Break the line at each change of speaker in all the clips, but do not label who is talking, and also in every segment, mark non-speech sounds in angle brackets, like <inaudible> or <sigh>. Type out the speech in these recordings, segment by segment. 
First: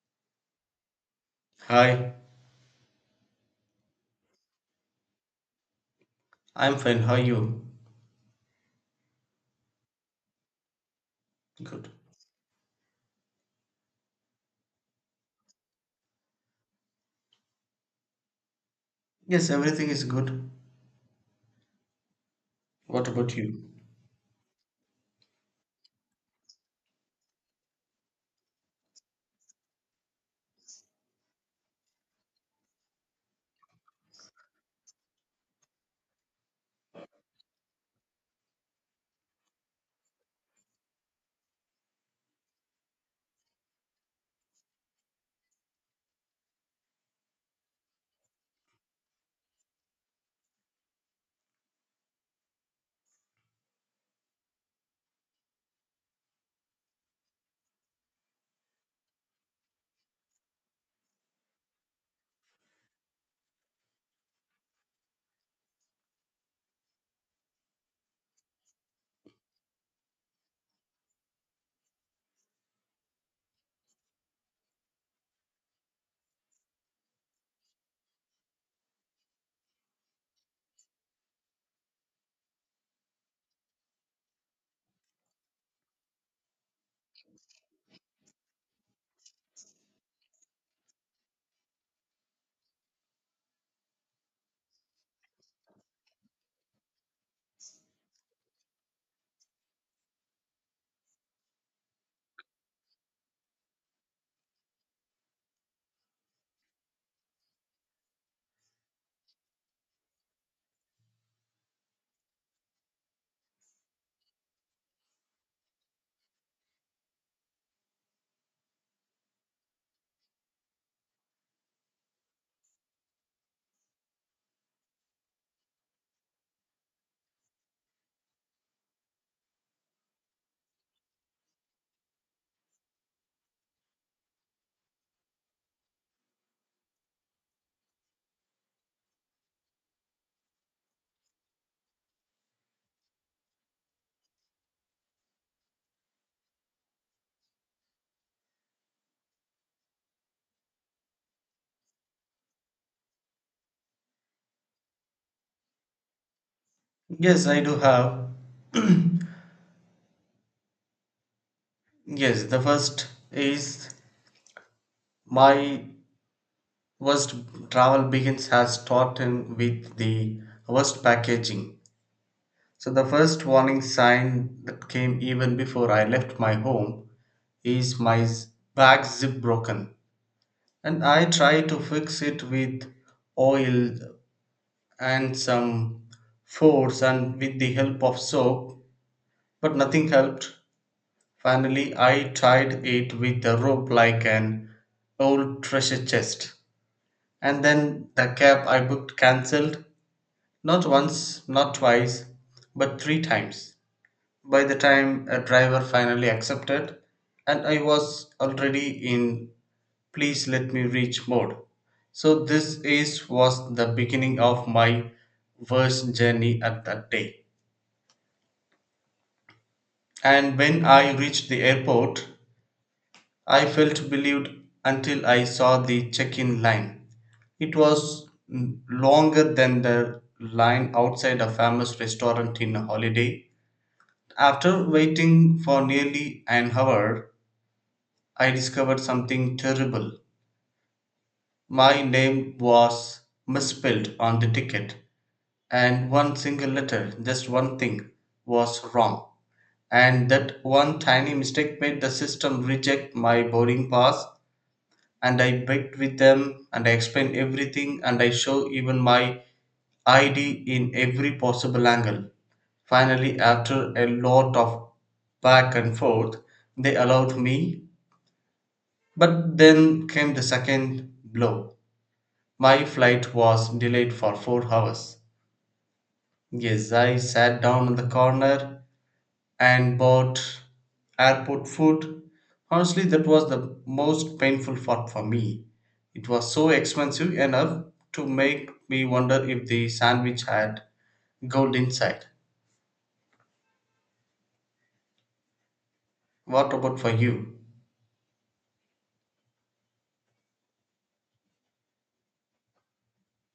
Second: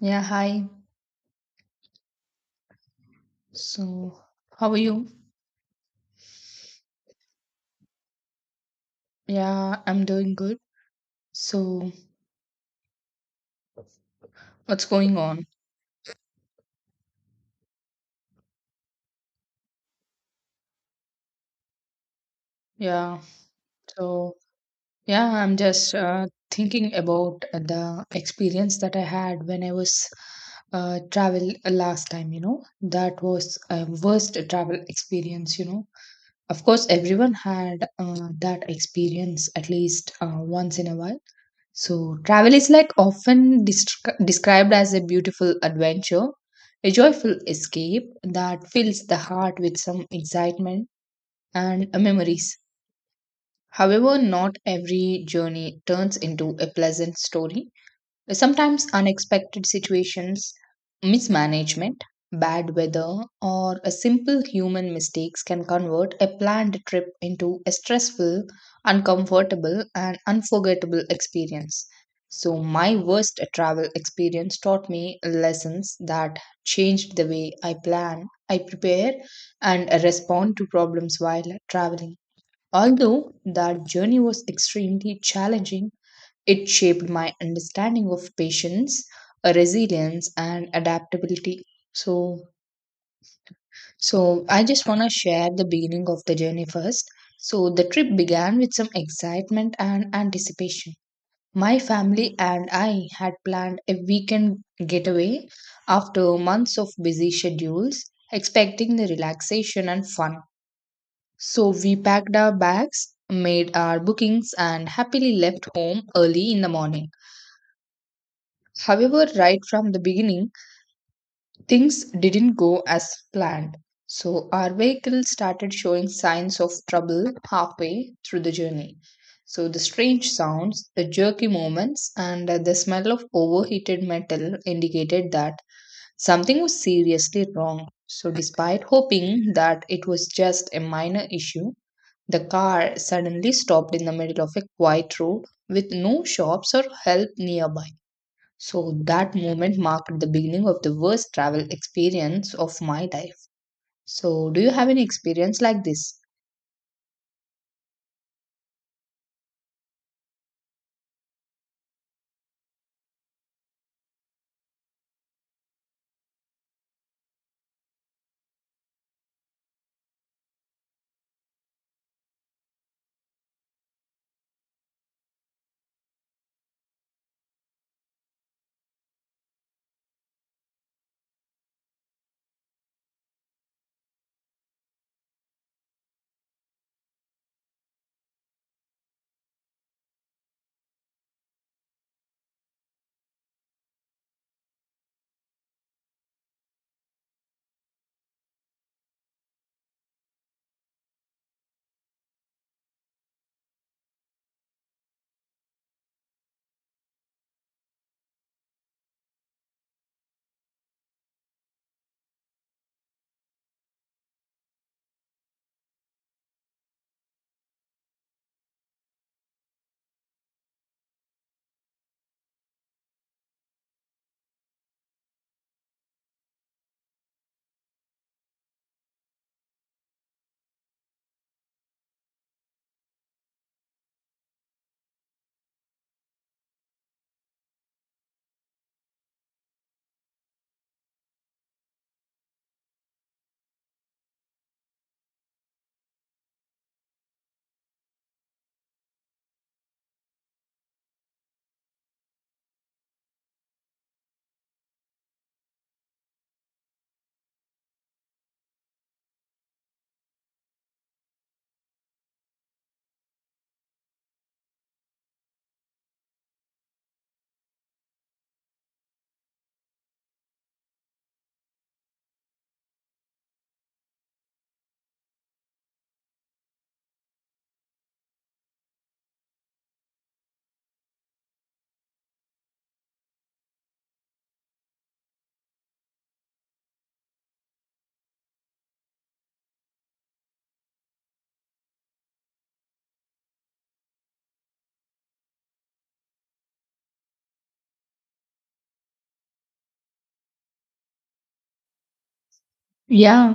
Yeah, hi.
Hi,
So, how are you?
I'm fine. How are you?
Yeah, I'm doing good.
Good.
So, what's going on?
Yes, everything is good. What
Yeah.
about you?
So, yeah, I'm just thinking about the experience that I had when I was travel last time. That was a worst travel experience. Of course, everyone had that experience at least once in a while. So, travel is like often described as a beautiful adventure, a joyful escape that fills the heart with some excitement and memories. However, not every journey turns into a pleasant story. Sometimes unexpected situations, mismanagement, bad weather, or a simple human mistakes can convert a planned trip into a stressful, uncomfortable, and unforgettable experience. So, my worst travel experience taught me lessons that changed the way I plan, I prepare, and respond to problems while traveling. Although that journey was extremely challenging, it shaped my understanding of patience, resilience, and adaptability. So, so, I just want to share the beginning of the journey first. So, the trip began with some excitement and anticipation. My family and I had planned a weekend getaway after months of busy schedules, expecting the relaxation and fun. So, we packed our bags, made our bookings, and happily left home early in the morning. However, right from the beginning, things didn't go as planned. So, our vehicle started showing signs of trouble halfway through the journey. So, the strange sounds, the jerky movements, and the smell of overheated metal indicated that something was seriously wrong. So, despite hoping that it was just a minor issue, the car suddenly stopped in the middle of a quiet road with no shops or help nearby. So that moment marked the beginning of the worst travel experience of my life. So do you have any experience like this?
Yes, I do have. <clears throat> Yes, the first is my worst travel begins has started with the worst packaging. So the first warning sign that came even before I left my home is my bag zip broken, and I try to fix it with oil and some force and with the help of soap, but nothing helped. Finally, I tied it with a rope like an old treasure chest. And then the cab I booked cancelled, not once, not twice, but 3 times. By the time a driver finally accepted, and I was already in please let me reach mode. So this is was the beginning of my worst journey at that day. And when I reached the airport, I felt relieved until I saw the check in line. It was longer than the line outside a famous restaurant in a Holiday. After waiting for nearly an hour, I discovered something terrible. My name was misspelled on the ticket, and one single letter, just one thing, was wrong. And that one tiny mistake made the system reject my boarding pass. And I begged with them and I explained everything and I show even my ID in every possible angle. Finally, after a lot of back and forth, they allowed me. But then came the second blow. My flight was delayed for 4 hours. Yes, I sat down in the corner and bought airport food. Honestly, that was the most painful part for me. It was so expensive enough to make me wonder if the sandwich had gold inside. What about for you?
Yeah,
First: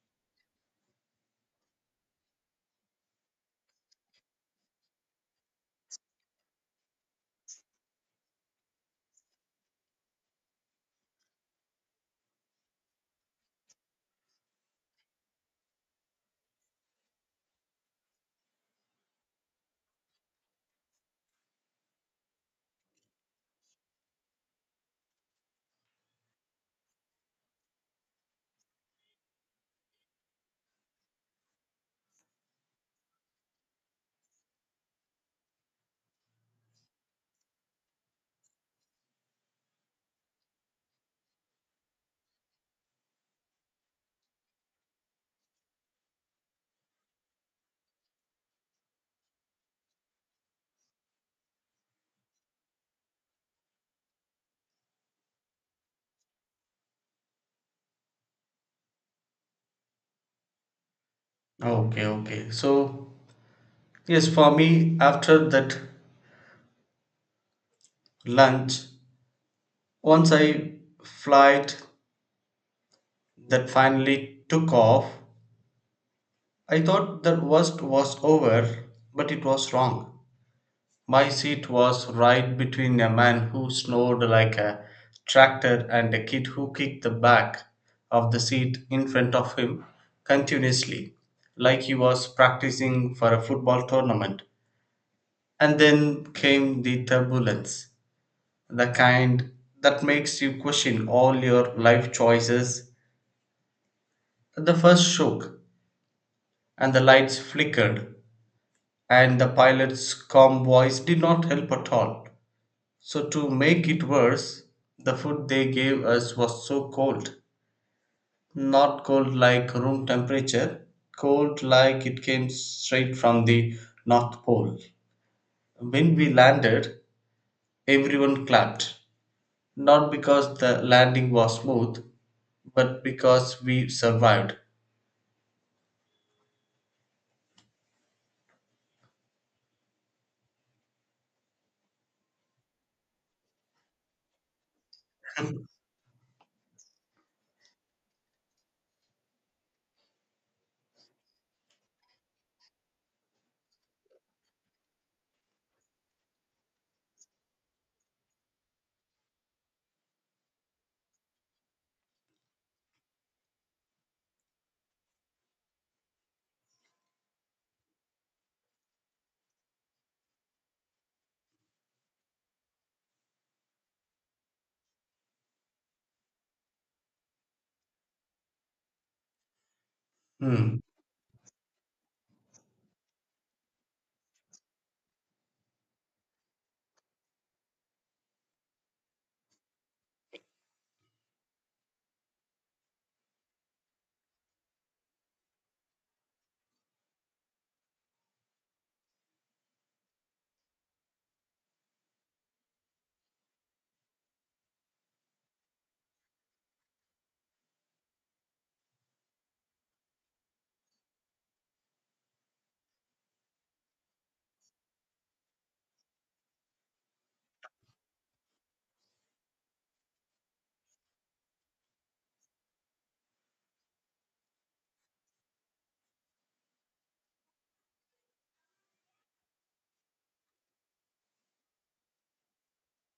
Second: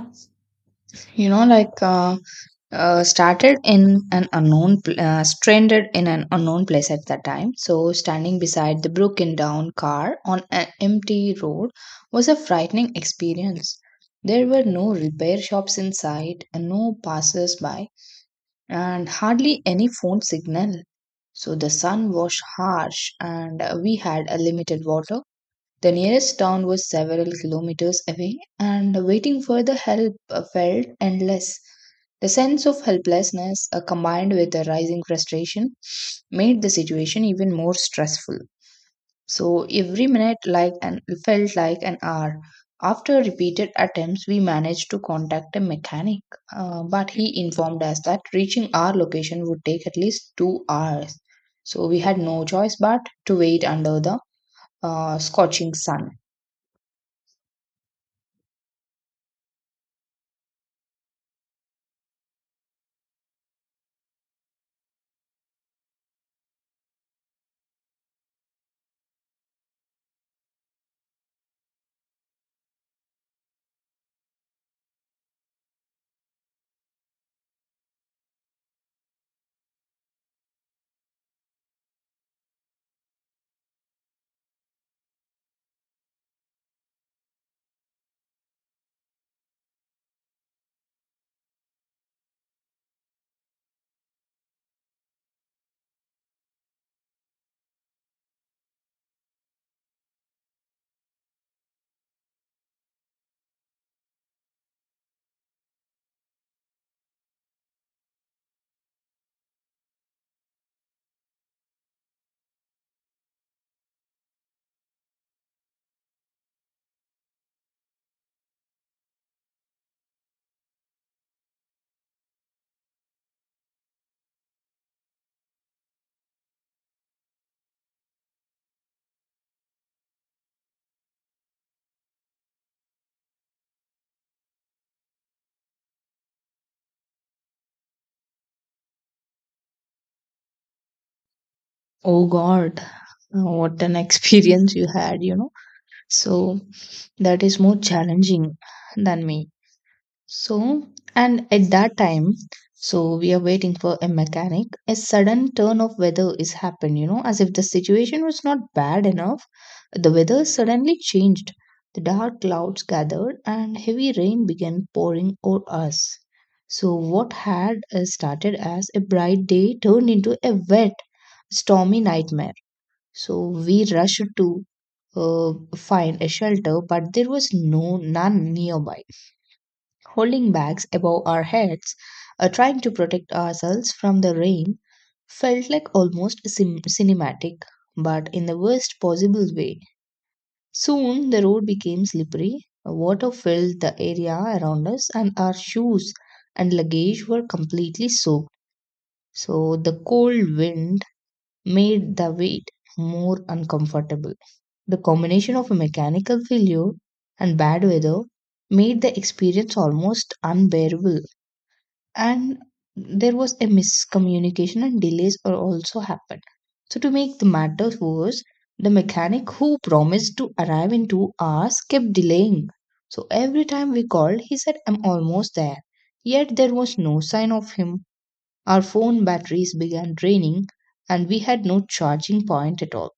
you know, like, started in an stranded in an unknown place at that time. So standing beside the broken down car on an empty road was a frightening experience. There were no repair shops in sight and no passers by, and hardly any phone signal. So the sun was harsh and we had a limited water. The nearest town was several kilometers away and waiting for the help felt endless. The sense of helplessness combined with the rising frustration made the situation even more stressful. So every minute like an felt like an hour. After repeated attempts, we managed to contact a mechanic, but he informed us that reaching our location would take at least 2 hours. So we had no choice but to wait under the scorching sun.
Okay, okay. So, yes, for me, after that lunch, once I flight that finally took off, I thought the worst was over, but it was wrong. My seat was right between a man who snored like a tractor and a kid who kicked the back of the seat in front of him continuously, like he was practicing for a football tournament. And then came the turbulence, the kind that makes you question all your life choices. The first shook, and the lights flickered, and the pilot's calm voice did not help at all. So, to make it worse, the food they gave us was so cold. Not cold like room temperature, cold like it came straight from the North Pole. When we landed, everyone clapped. Not because the landing was smooth, but because we survived.
Oh God, what an <laughs> experience you had. So that is more challenging than me. So, and at that time, so we are waiting for a mechanic. A sudden turn of weather is happened, as if the situation was not bad enough. The weather suddenly changed. The dark clouds gathered and heavy rain began pouring over us. So, what had started as a bright day turned into a wet, stormy nightmare. So, we rushed to find a shelter, but there was none nearby holding
Hmm.
bags above our heads, trying to protect ourselves from the rain, felt like almost cinematic, but in the worst possible way. Soon the road became slippery, water filled the area around us, and our shoes and luggage were completely soaked. So the cold wind made the wait more uncomfortable. The combination of a mechanical failure and bad weather made the experience almost unbearable, and there was a miscommunication and delays are also happened. So to make the matter worse, the mechanic who promised to arrive in 2 hours kept delaying. So every time we called, he said I'm almost there, yet there was no sign of him. Our phone batteries began draining, and we had no charging point at all.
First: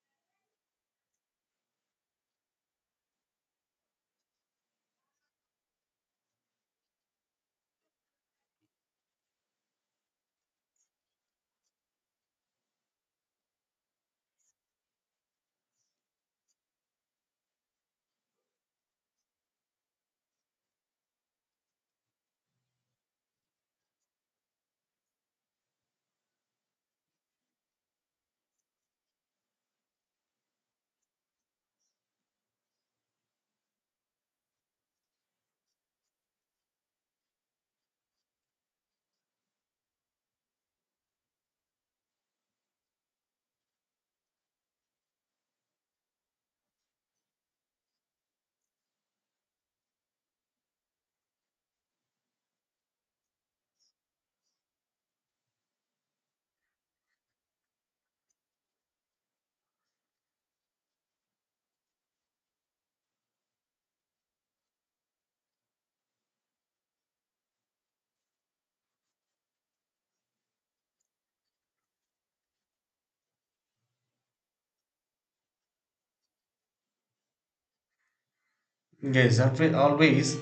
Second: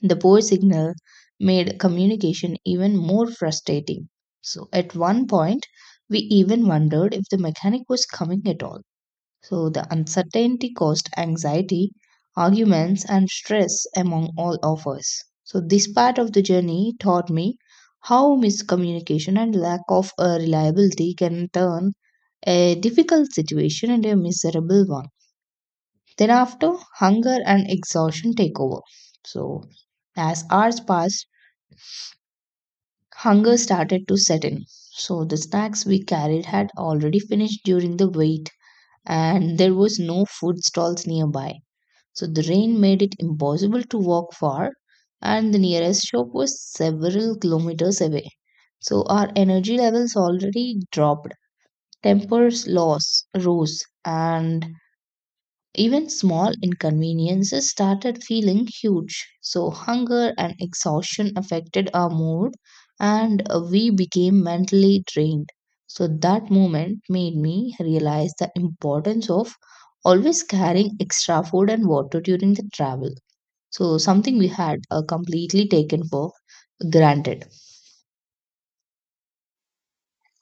The poor signal made communication even more frustrating. So at one point, we even wondered if the mechanic was coming at all. So the uncertainty caused anxiety, arguments, and stress among all of us. So this part of the journey taught me how miscommunication and lack of reliability can turn a difficult situation into a miserable one. Then after, hunger and exhaustion take over. So as hours passed, hunger started to set in. So the snacks we carried had already finished during the wait, and there was no food stalls nearby. So the rain made it impossible to walk far, and the nearest shop was several kilometers away. So our energy levels already dropped, tempers loss rose, and even small inconveniences started feeling huge. So hunger and exhaustion affected our mood, and we became mentally drained. So that moment made me realize the importance of always carrying extra food and water during the travel. So, something we had completely taken for granted.
Yes, always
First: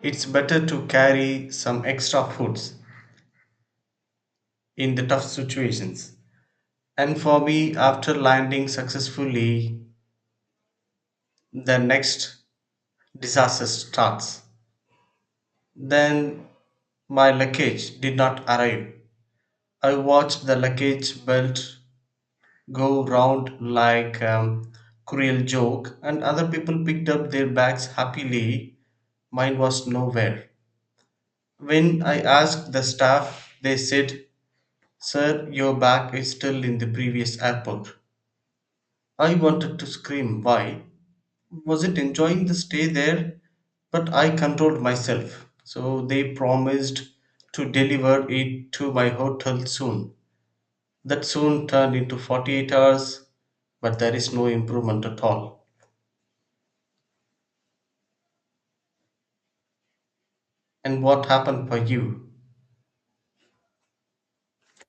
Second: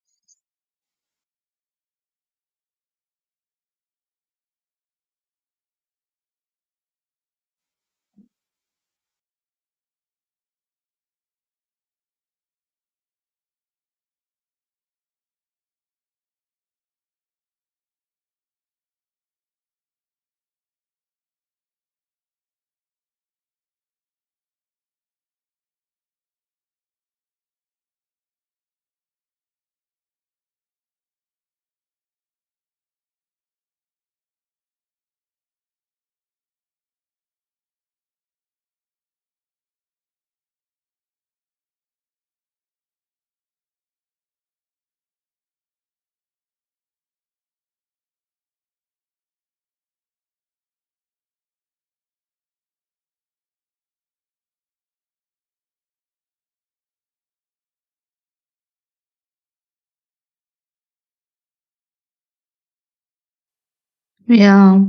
it's better to carry some extra foods in the tough situations. And for me, after landing successfully, the next disaster starts. Then my luggage did not arrive. I watched the luggage belt go round like a cruel joke, and other people picked up their bags happily. Mine was nowhere. When I asked the staff, they said, "Sir, your bag is still in the previous airport." I wanted to scream, "Why? Was it enjoying the stay there?" But I controlled myself. So they promised to deliver it to my hotel soon. That soon turned into 48 hours, but there is no improvement at all. And what happened for you?
Yeah.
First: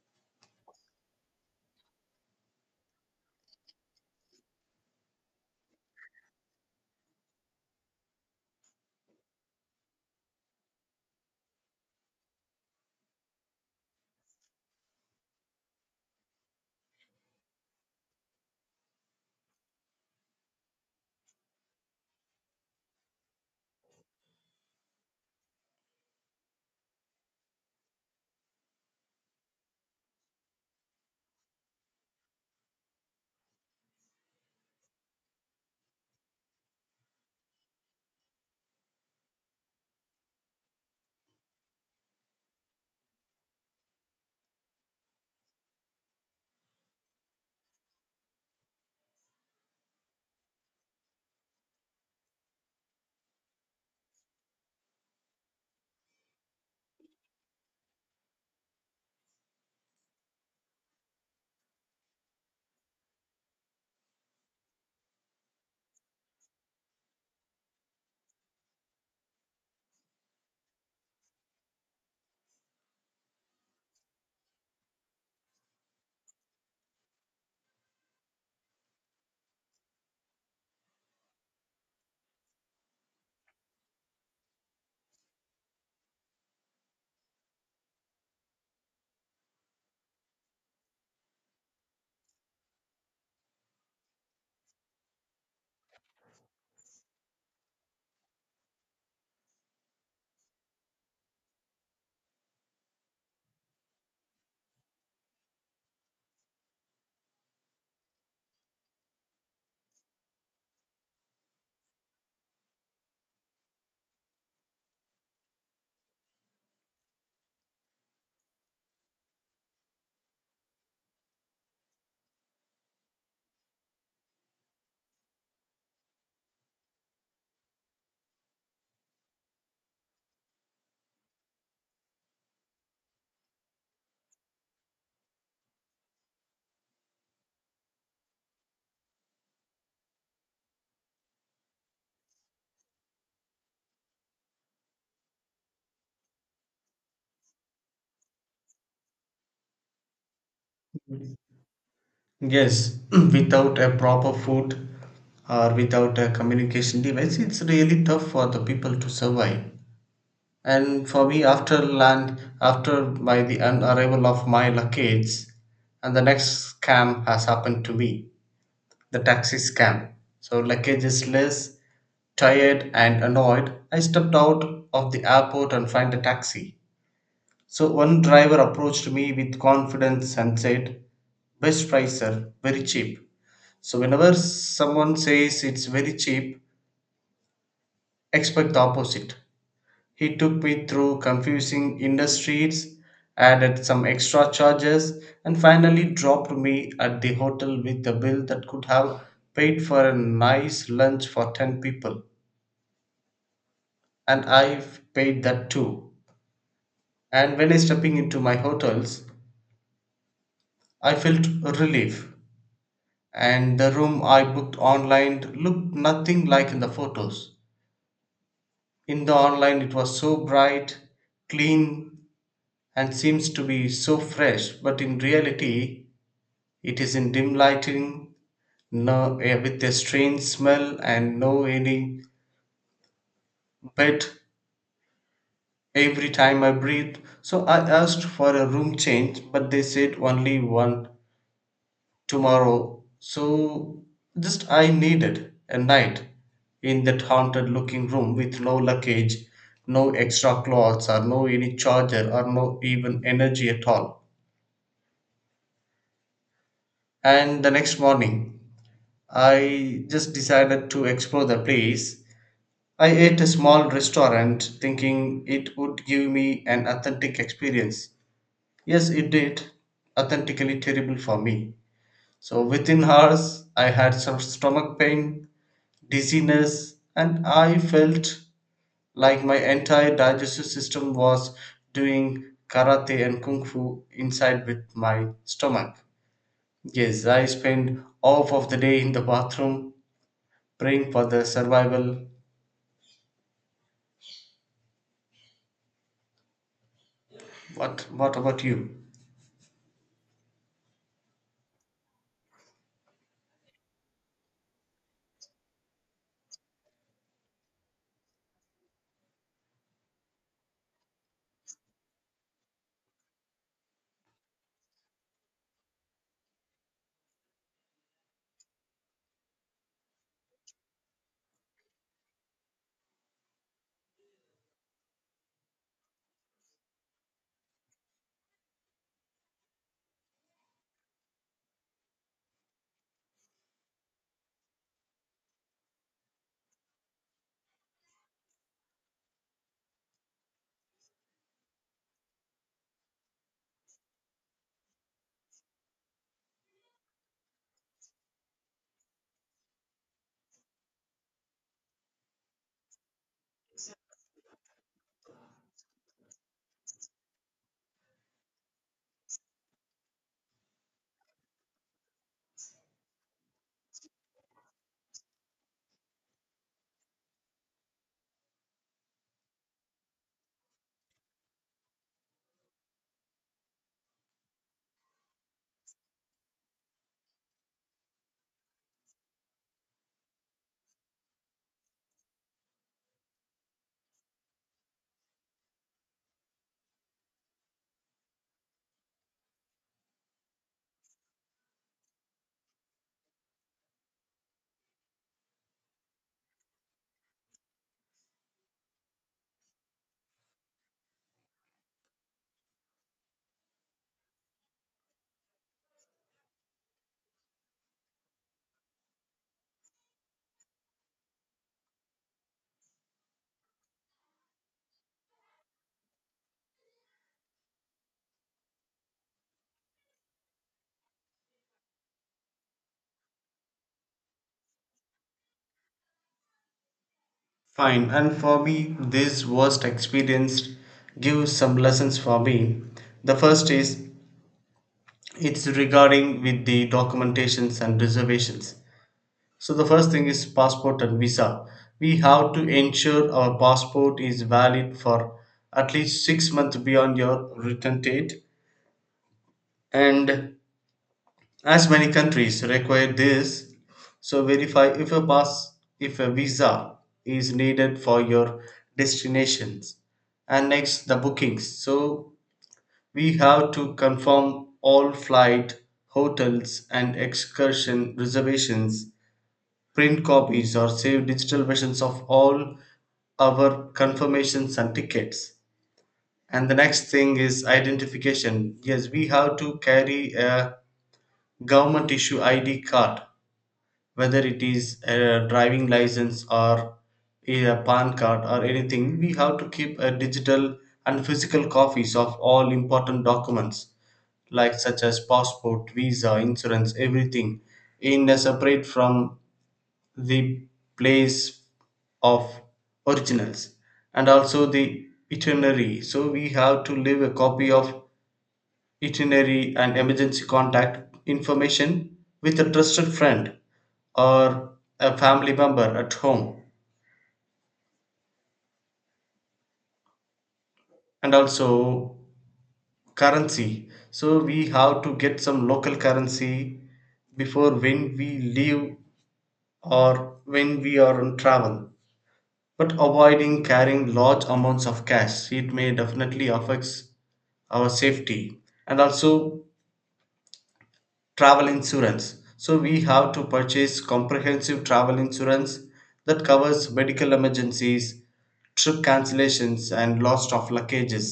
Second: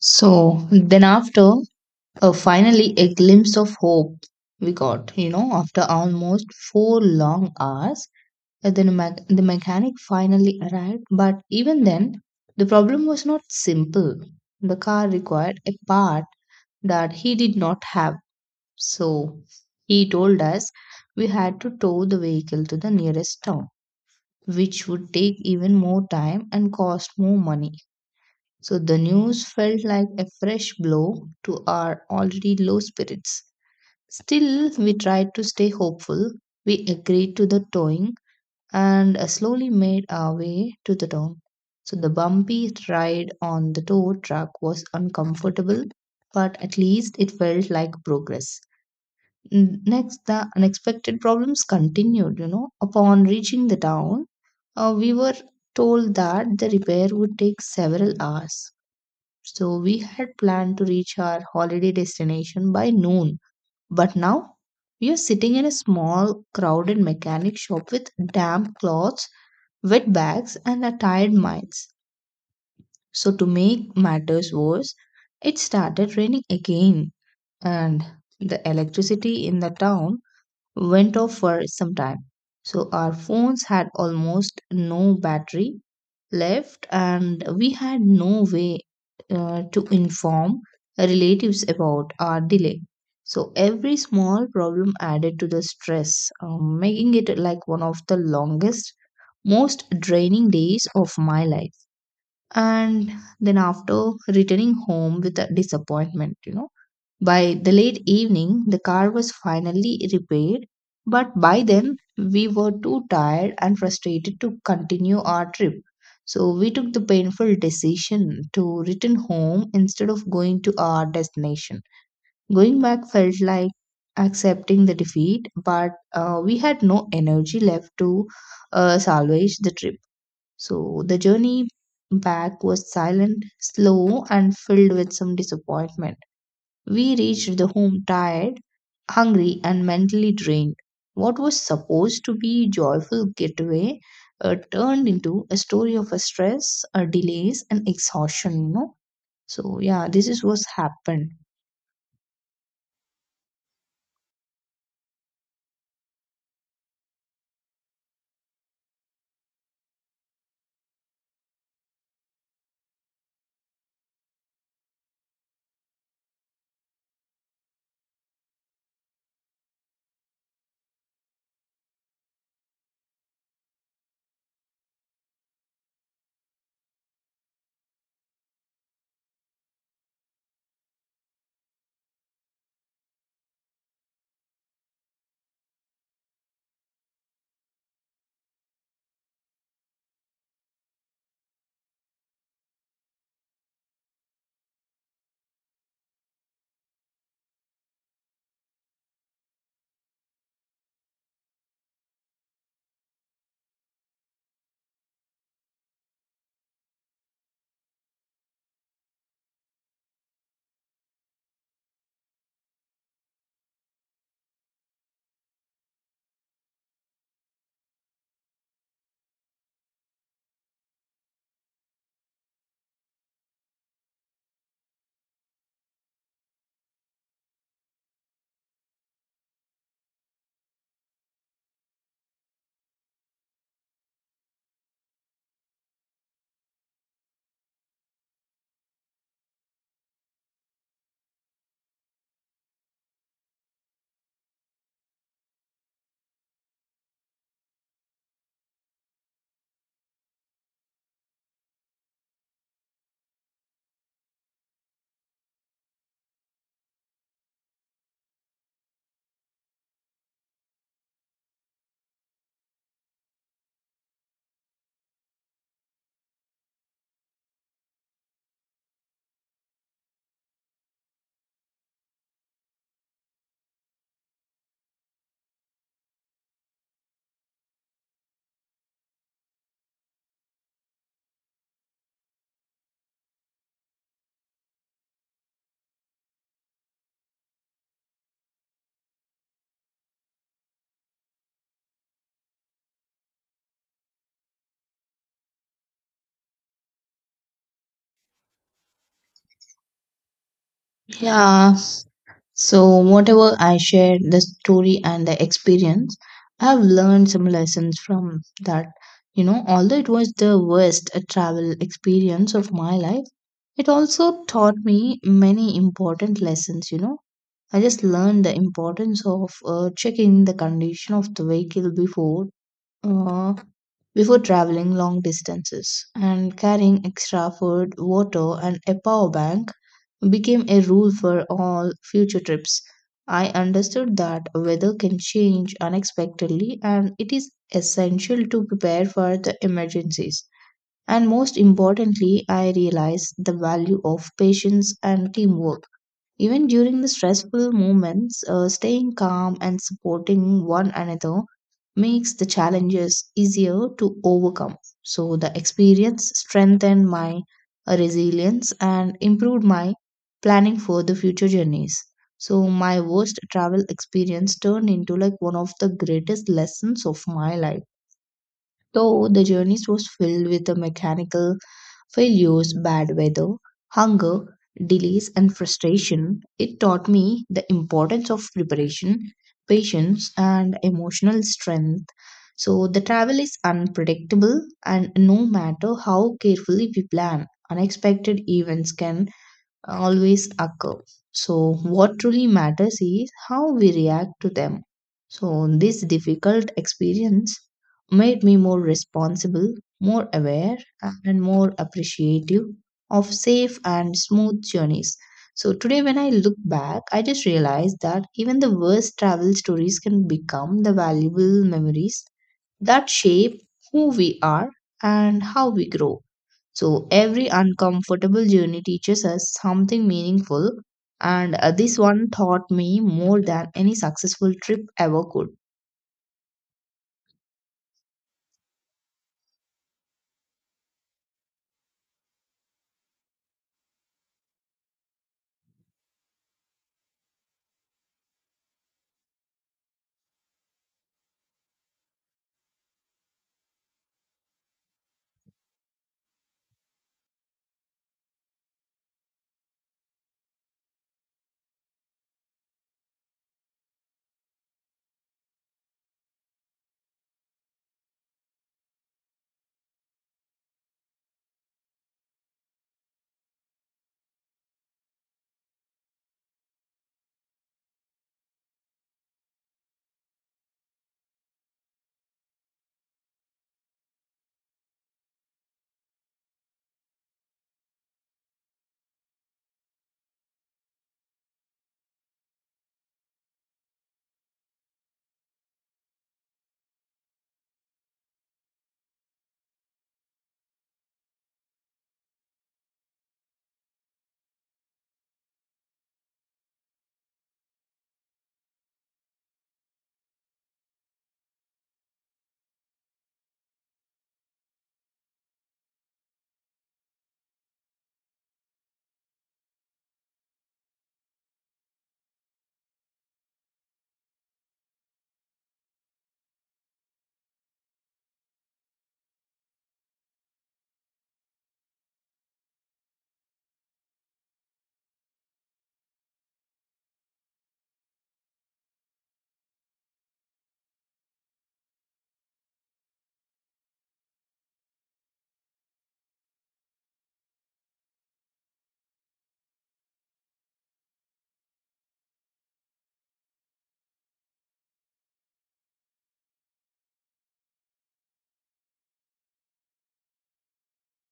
So, then after finally a glimpse of hope we got, you know, after almost 4 long hours, then the mechanic finally arrived. But even then, the problem was not simple. The car required a part that he did not have. So, he told us we had to tow the vehicle to the nearest town, which would take even more time and cost more money. So the news felt like a fresh blow to our already low spirits. Still, we tried to stay hopeful. We agreed to the towing and slowly made our way to the town. So the bumpy ride on the tow truck was uncomfortable, but at least it felt like progress. Next, the unexpected problems continued, you know. Upon reaching the town, we were told that the repair would take several hours. So we had planned to reach our holiday destination by noon. But now we are sitting in a small, crowded mechanic shop with damp clothes, wet bags, and a tired minds. So to make matters worse, it started raining again, and the electricity in the town went off for some time. So our phones had almost no battery left, and we had no way to inform relatives about our delay. So every small problem added to the stress, making it like one of the longest, most draining days of my life. And then after returning home with a disappointment, by the late evening, the car was finally repaired, but by then we were too tired and frustrated to continue our trip. So we took the painful decision to return home instead of going to our destination. Going back felt like accepting the defeat, but we had no energy left to salvage the trip. So the journey back was silent, slow, and filled with some disappointment. We reached the home tired, hungry, and mentally drained. What was supposed to be a joyful getaway turned into a story of a stress, delays, and exhaustion. So yeah, this is what's happened.
Yes. <clears throat> Without a proper food or without a communication device, it's really tough for the people to survive. And for me, after land, after arrival of my luggage, and the next scam has happened to me, the taxi scam. So luggage is less, tired and annoyed. I stepped out of the airport and find a taxi. So one driver approached me with confidence and said, "Best price, sir. Very cheap." So whenever someone says it's very cheap, expect the opposite. He took me through confusing industries, added some extra charges, and finally dropped me at the hotel with a bill that could have paid for a nice lunch for 10 people. And I've paid that too. And when I stepping into my hotels, I felt relief. And the room I booked online looked nothing like in the photos. In the online, it was so bright, clean, and seems to be so fresh, but in reality, it is in dim lighting, no, with a strange smell and no any bed every time I breathe. So I asked for a room change, but they said only one tomorrow. So just I needed a night in that haunted looking room with no luggage, no extra clothes, or no any charger, or no even energy at all. And the next morning, I just decided to explore the place. I ate a small restaurant thinking it would give me an authentic experience. Yes, it did. Authentically terrible for me. So within hours, I had some stomach pain, dizziness, and I felt like my entire digestive system was doing karate and kung fu inside with my stomach. Yes, I spent half of the day in the bathroom praying for the survival. What about you?
Yeah, so, whatever I shared, the story and the experience, I've learned some lessons from that. Although it was the worst travel experience of my life, it also taught me many important lessons. I just learned the importance of checking the condition of the vehicle before uh, before traveling long distances, and carrying extra food, water, and a power bank became a rule for all future trips. I understood that weather can change unexpectedly, and it is essential to prepare for the emergencies. And most importantly, I realized the value of patience and teamwork even during the stressful moments, staying calm and supporting one another makes the challenges easier to overcome. So the experience strengthened my resilience and improved my planning for the future journeys. So my worst travel experience turned into like one of the greatest lessons of my life. Though the journeys was filled with the mechanical failures, bad weather, hunger, delays, and frustration. It taught me the importance of preparation, patience, and emotional strength. So, the travel is unpredictable, and no matter how carefully we plan, unexpected events can always occur. So, what truly matters is how we react to them. So, this difficult experience made me more responsible, more aware, and more appreciative of safe and smooth journeys. So, today, when I look back, I just realized that even the worst travel stories can become the valuable memories that shape who we are and how we grow. So every uncomfortable journey teaches us something meaningful, and this one taught me more than any successful trip ever could.
Fine. And for me, this worst experience gives some lessons for me. The first is it's regarding with the documentations and reservations. So the first thing is passport and visa. We have to ensure our passport is valid for at least 6 months beyond your return date, and as many countries require this, so verify if a pass, if a visa is needed for your destinations. And next, the bookings. So we have to confirm all flight, hotels, and excursion reservations, print copies, or save digital versions of all our confirmations and tickets. And the next thing is identification. Yes, we have to carry a government issue ID card, whether it is a driving license or a pan card or anything. We have to keep a digital and physical copies of all important documents, like such as passport, visa, insurance, everything, in a separate from the place of originals, and also the itinerary. So we have to leave a copy of itinerary and emergency contact information with a trusted friend or a family member at home. And also currency, so we have to get some local currency before when we leave or when we are on travel, but avoiding carrying large amounts of cash, it may definitely affects our safety. And also travel insurance, so we have to purchase comprehensive travel insurance that covers medical emergencies, trip cancellations, and loss of luggages.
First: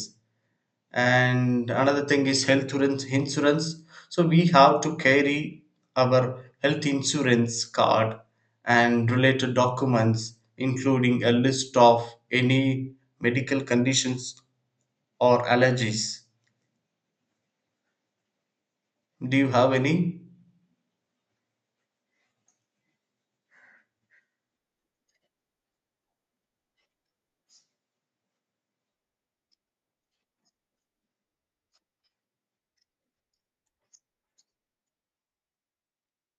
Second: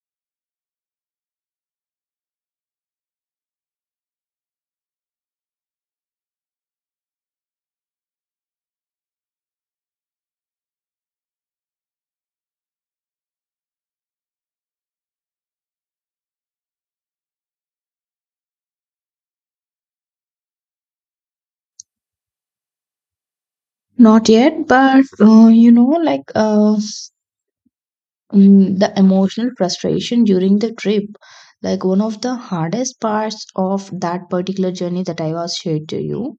And another thing is health insurance. So we have to carry our health insurance card and related documents, including a list of any medical conditions or allergies. Do you have any?
Not yet, but like the emotional frustration during the trip, like one of the hardest parts of that particular journey that I was shared to you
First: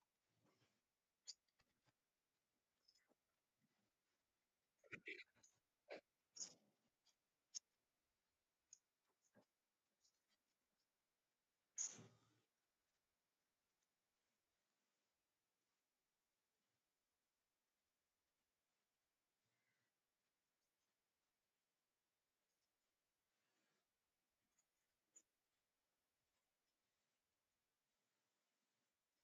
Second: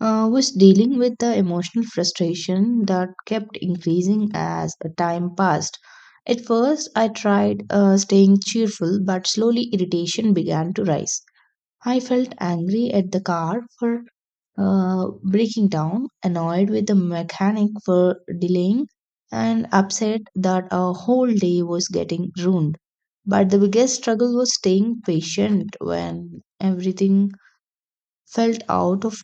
was dealing with the emotional frustration that kept increasing as time passed. At first, I tried staying cheerful, but slowly irritation began to rise. I felt angry at the car for breaking down, annoyed with the mechanic for delaying, and upset that our whole day was getting ruined. But the biggest struggle was staying patient when everything felt out of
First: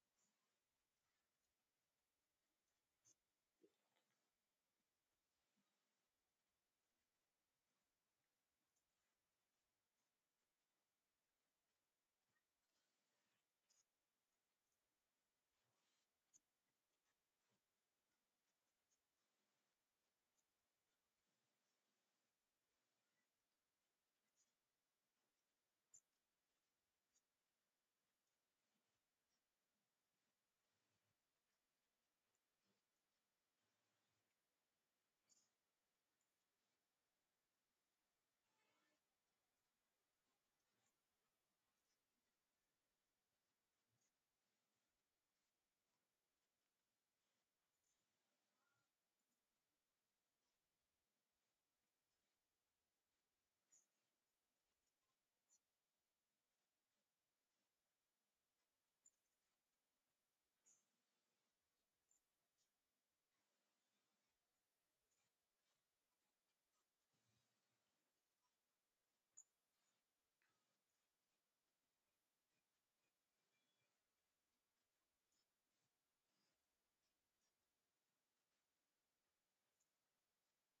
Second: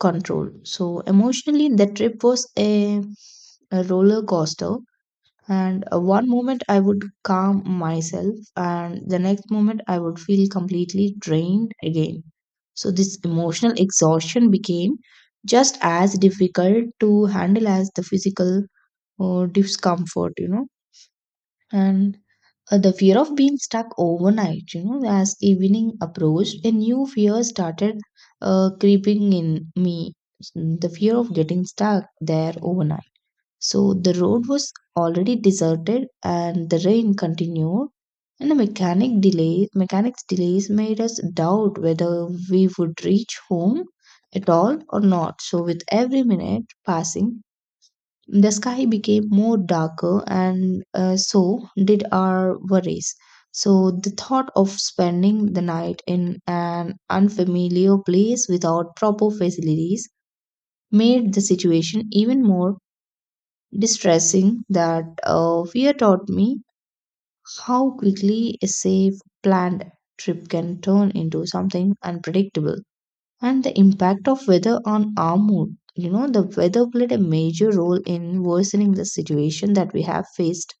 control. So emotionally, the trip was a roller coaster. And one moment I would calm myself, and the next moment I would feel completely drained again. So this emotional exhaustion became just as difficult to handle as the physical discomfort. And the fear of being stuck overnight. As evening approached, a new fear started creeping in me, the fear of getting stuck there overnight. So the road was already deserted and the rain continued, and the mechanics delays made us doubt whether we would reach home at all or not. So with every minute passing, the sky became more darker, and so did our worries. So the thought of spending the night in an unfamiliar place without proper facilities made the situation even more distressing. That fear taught me how quickly a safe, planned trip can turn into something unpredictable, and the impact of weather on our mood. The weather played a major role in worsening the situation that we have faced.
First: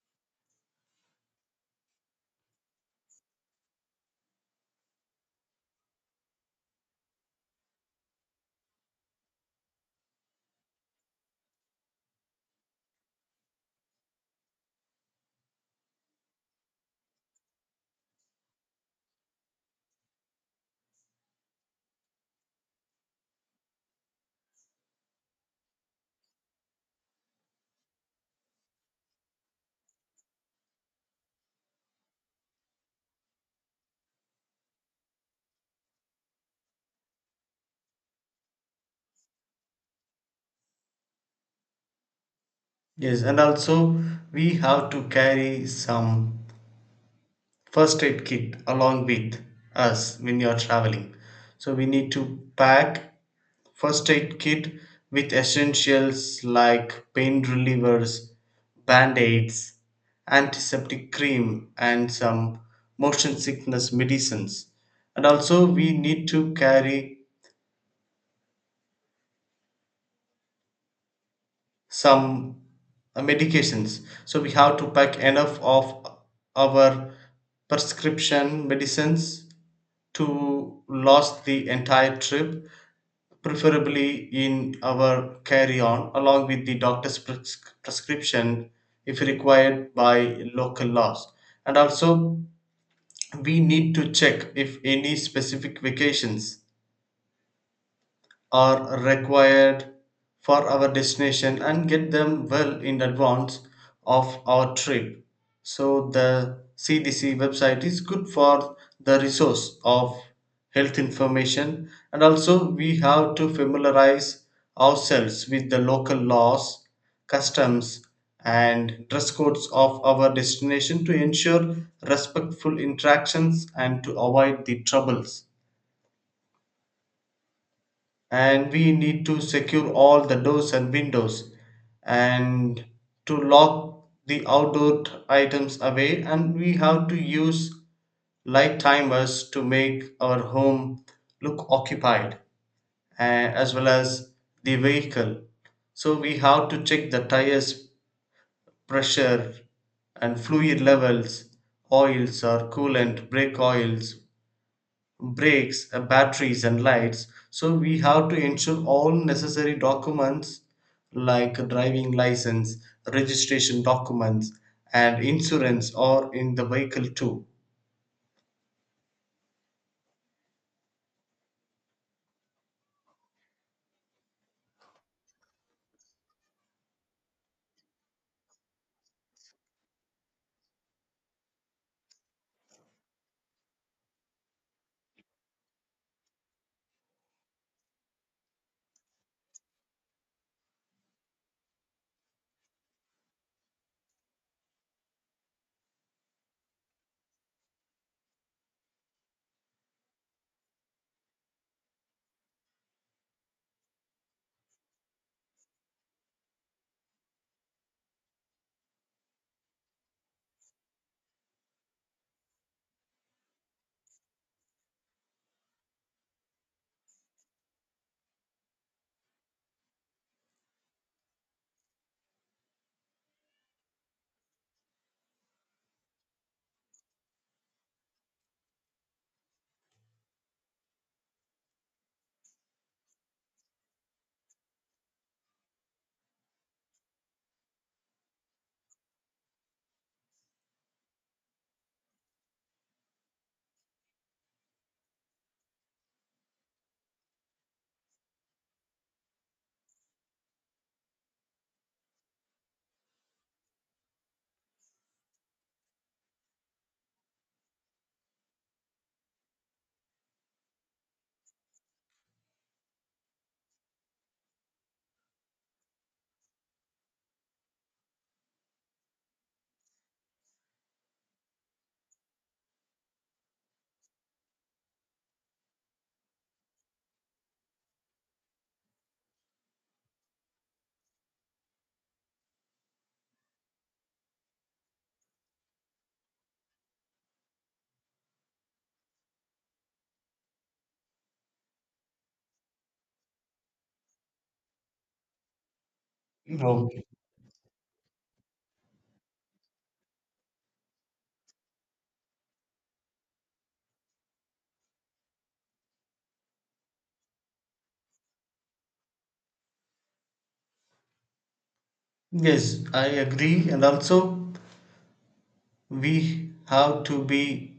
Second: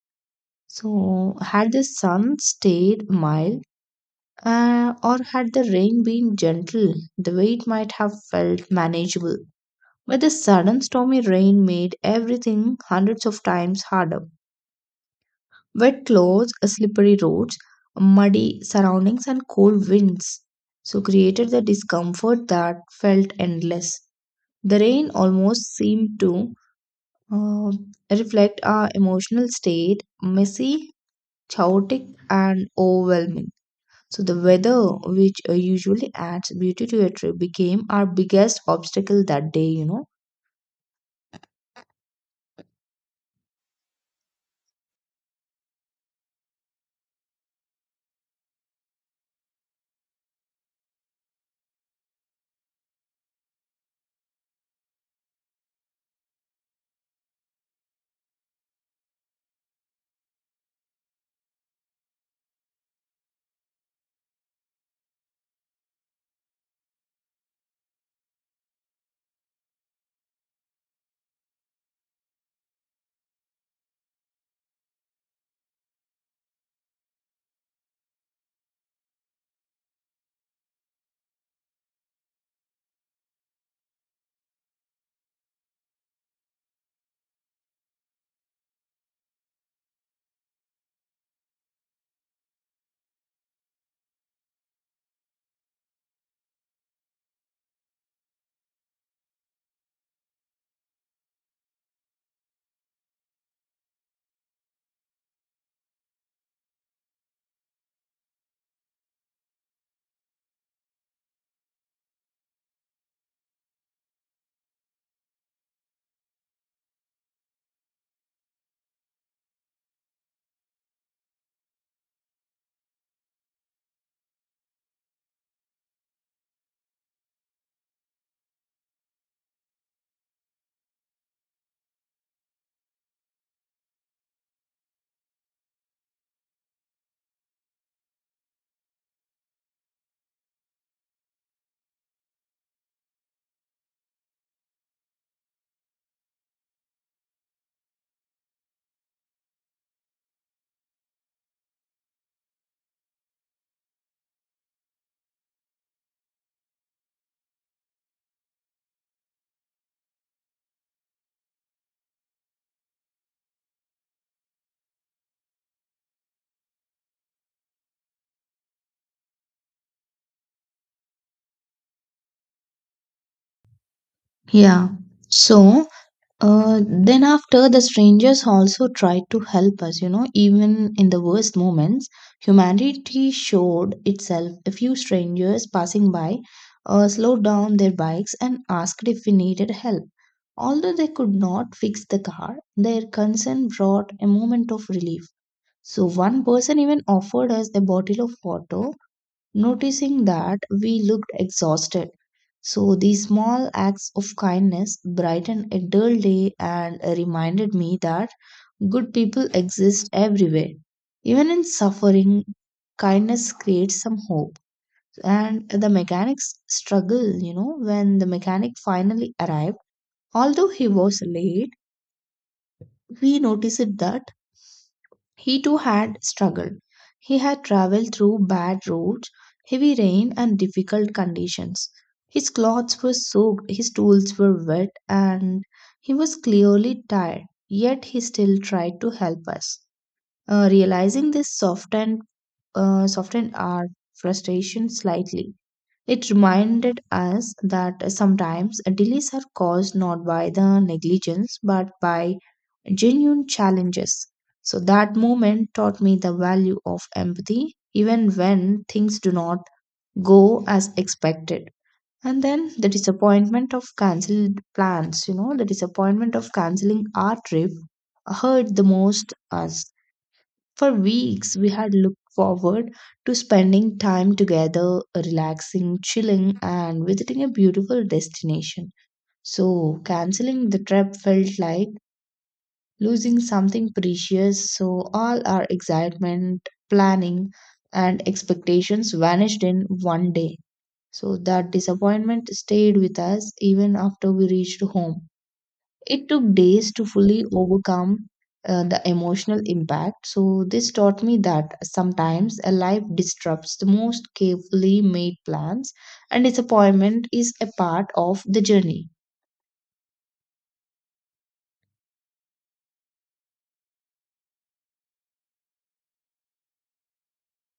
So had the sun stayed mild, or had the rain been gentle, the weight might have felt manageable. But the sudden stormy rain made everything hundreds of times harder. Wet clothes, slippery roads, muddy surroundings, and cold winds so created the discomfort that felt endless. The rain almost seemed to uh, reflect our emotional state: messy, chaotic, and overwhelming. So the weather, which usually adds beauty to a trip, became our biggest obstacle that day.
Yes, and also we have to carry some first aid kit along with us when you're traveling. So we need to pack first aid kit with essentials like pain relievers, band-aids, antiseptic cream, and some motion sickness medicines. And also we need to carry some medications, so we have to pack enough of our prescription medicines to last the entire trip, preferably in our carry-on along with the doctor's prescription if required by local laws. And also we need to check if any specific vacations are required for our destination and get them well in advance of our trip. So the CDC website is good for the resource of health information. And also we have to familiarize ourselves with the local laws, customs and dress codes of our destination to ensure respectful interactions and to avoid the troubles. And we need to secure all the doors and windows, and to lock the items away, and we have to use light timers to make our home look occupied, uh, as well as the vehicle. So we have to check the tires pressure and fluid levels, oils or coolant, brake oils, brakes, batteries, and lights. So we have to ensure all necessary documents like driving license, registration documents, and insurance are in the vehicle too.
Yeah. So, then after, the strangers also tried to help us. Even in the worst moments, humanity showed itself. A few strangers passing by slowed down their bikes and asked if we needed help. Although they could not fix the car, their concern brought a moment of relief. So one person even offered us a bottle of water, noticing that we looked exhausted. So these small acts of kindness brightened a dull day and reminded me that good people exist everywhere. Even in suffering, kindness creates some hope. And the mechanic's struggle. When the mechanic finally arrived, although he was late, we noticed that he too had struggled. He had traveled through bad roads, heavy rain, and difficult conditions. His clothes were soaked, his tools were wet, and he was clearly tired, yet he still tried to help us. Realizing this softened our frustration slightly. It reminded us that sometimes delays are caused not by the negligence but by genuine challenges. So that moment taught me the value of empathy even when things do not go as expected. And then the disappointment of cancelled plans. The disappointment of canceling our trip hurt the most us. For weeks, we had looked forward to spending time together, relaxing, chilling, and visiting a beautiful destination. So canceling the trip felt like losing something precious. So all our excitement, planning, and expectations vanished in one day. So that disappointment stayed with us even after we reached home. It took days
Okay.
to fully overcome the emotional impact. So this taught me that sometimes a life disrupts the most carefully made plans, and disappointment is a part of the journey.
Yes, I agree. And also, we have to be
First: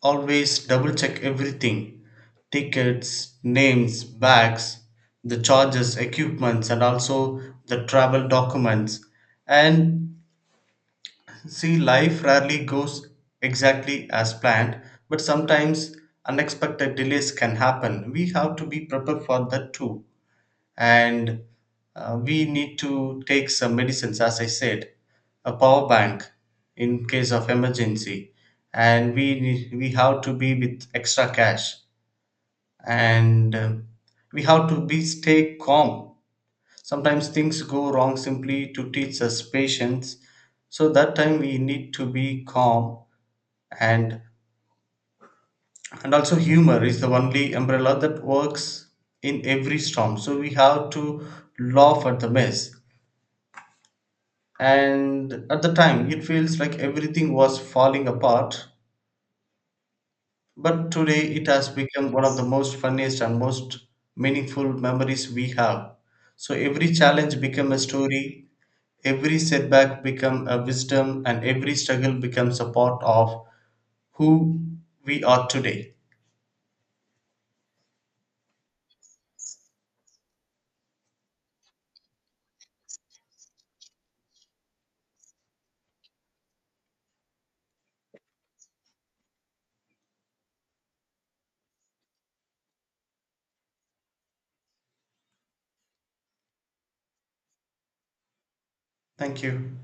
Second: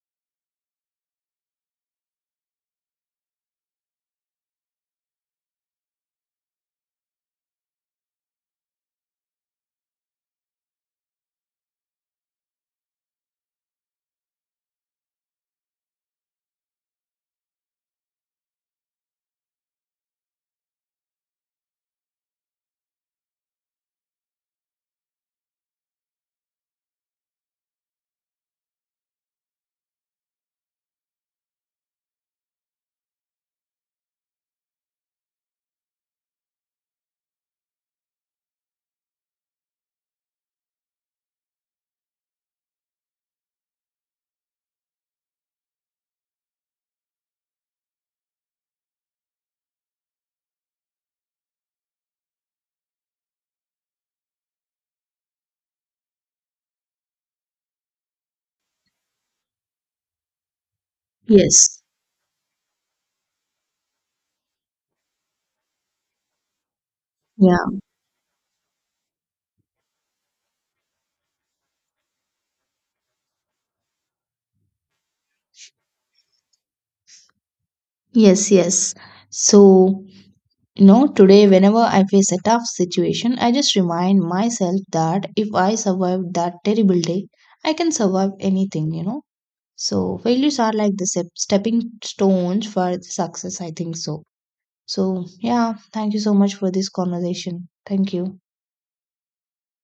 always double check everything, tickets, names, bags, the charges, equipments, and also the travel documents. And see, life rarely goes exactly as planned, but sometimes unexpected delays can happen. We have to be prepared for that too. And we need to take some medicines, as I said, a power bank in case of emergency. And we have to be with extra cash. And we have to be stay calm. Sometimes things go wrong simply to teach us patience. So that time we need to be calm. and and also humor is the only umbrella that works in every storm. So we have to laugh at the mess. And at the time it feels like everything was falling apart. But today it has
Yes.
become one of the most funniest and most meaningful memories we have. So every challenge
Yeah.
became a story. Every setback becomes a wisdom and every struggle becomes a part of who we are today.
Yes, yes. So, today, whenever I face a tough situation, I just remind myself that if I survived that terrible day, I can survive anything. So failures are like the stepping stones for the success, I think so. So yeah, thank you so much for this conversation. Thank you.
Thank you.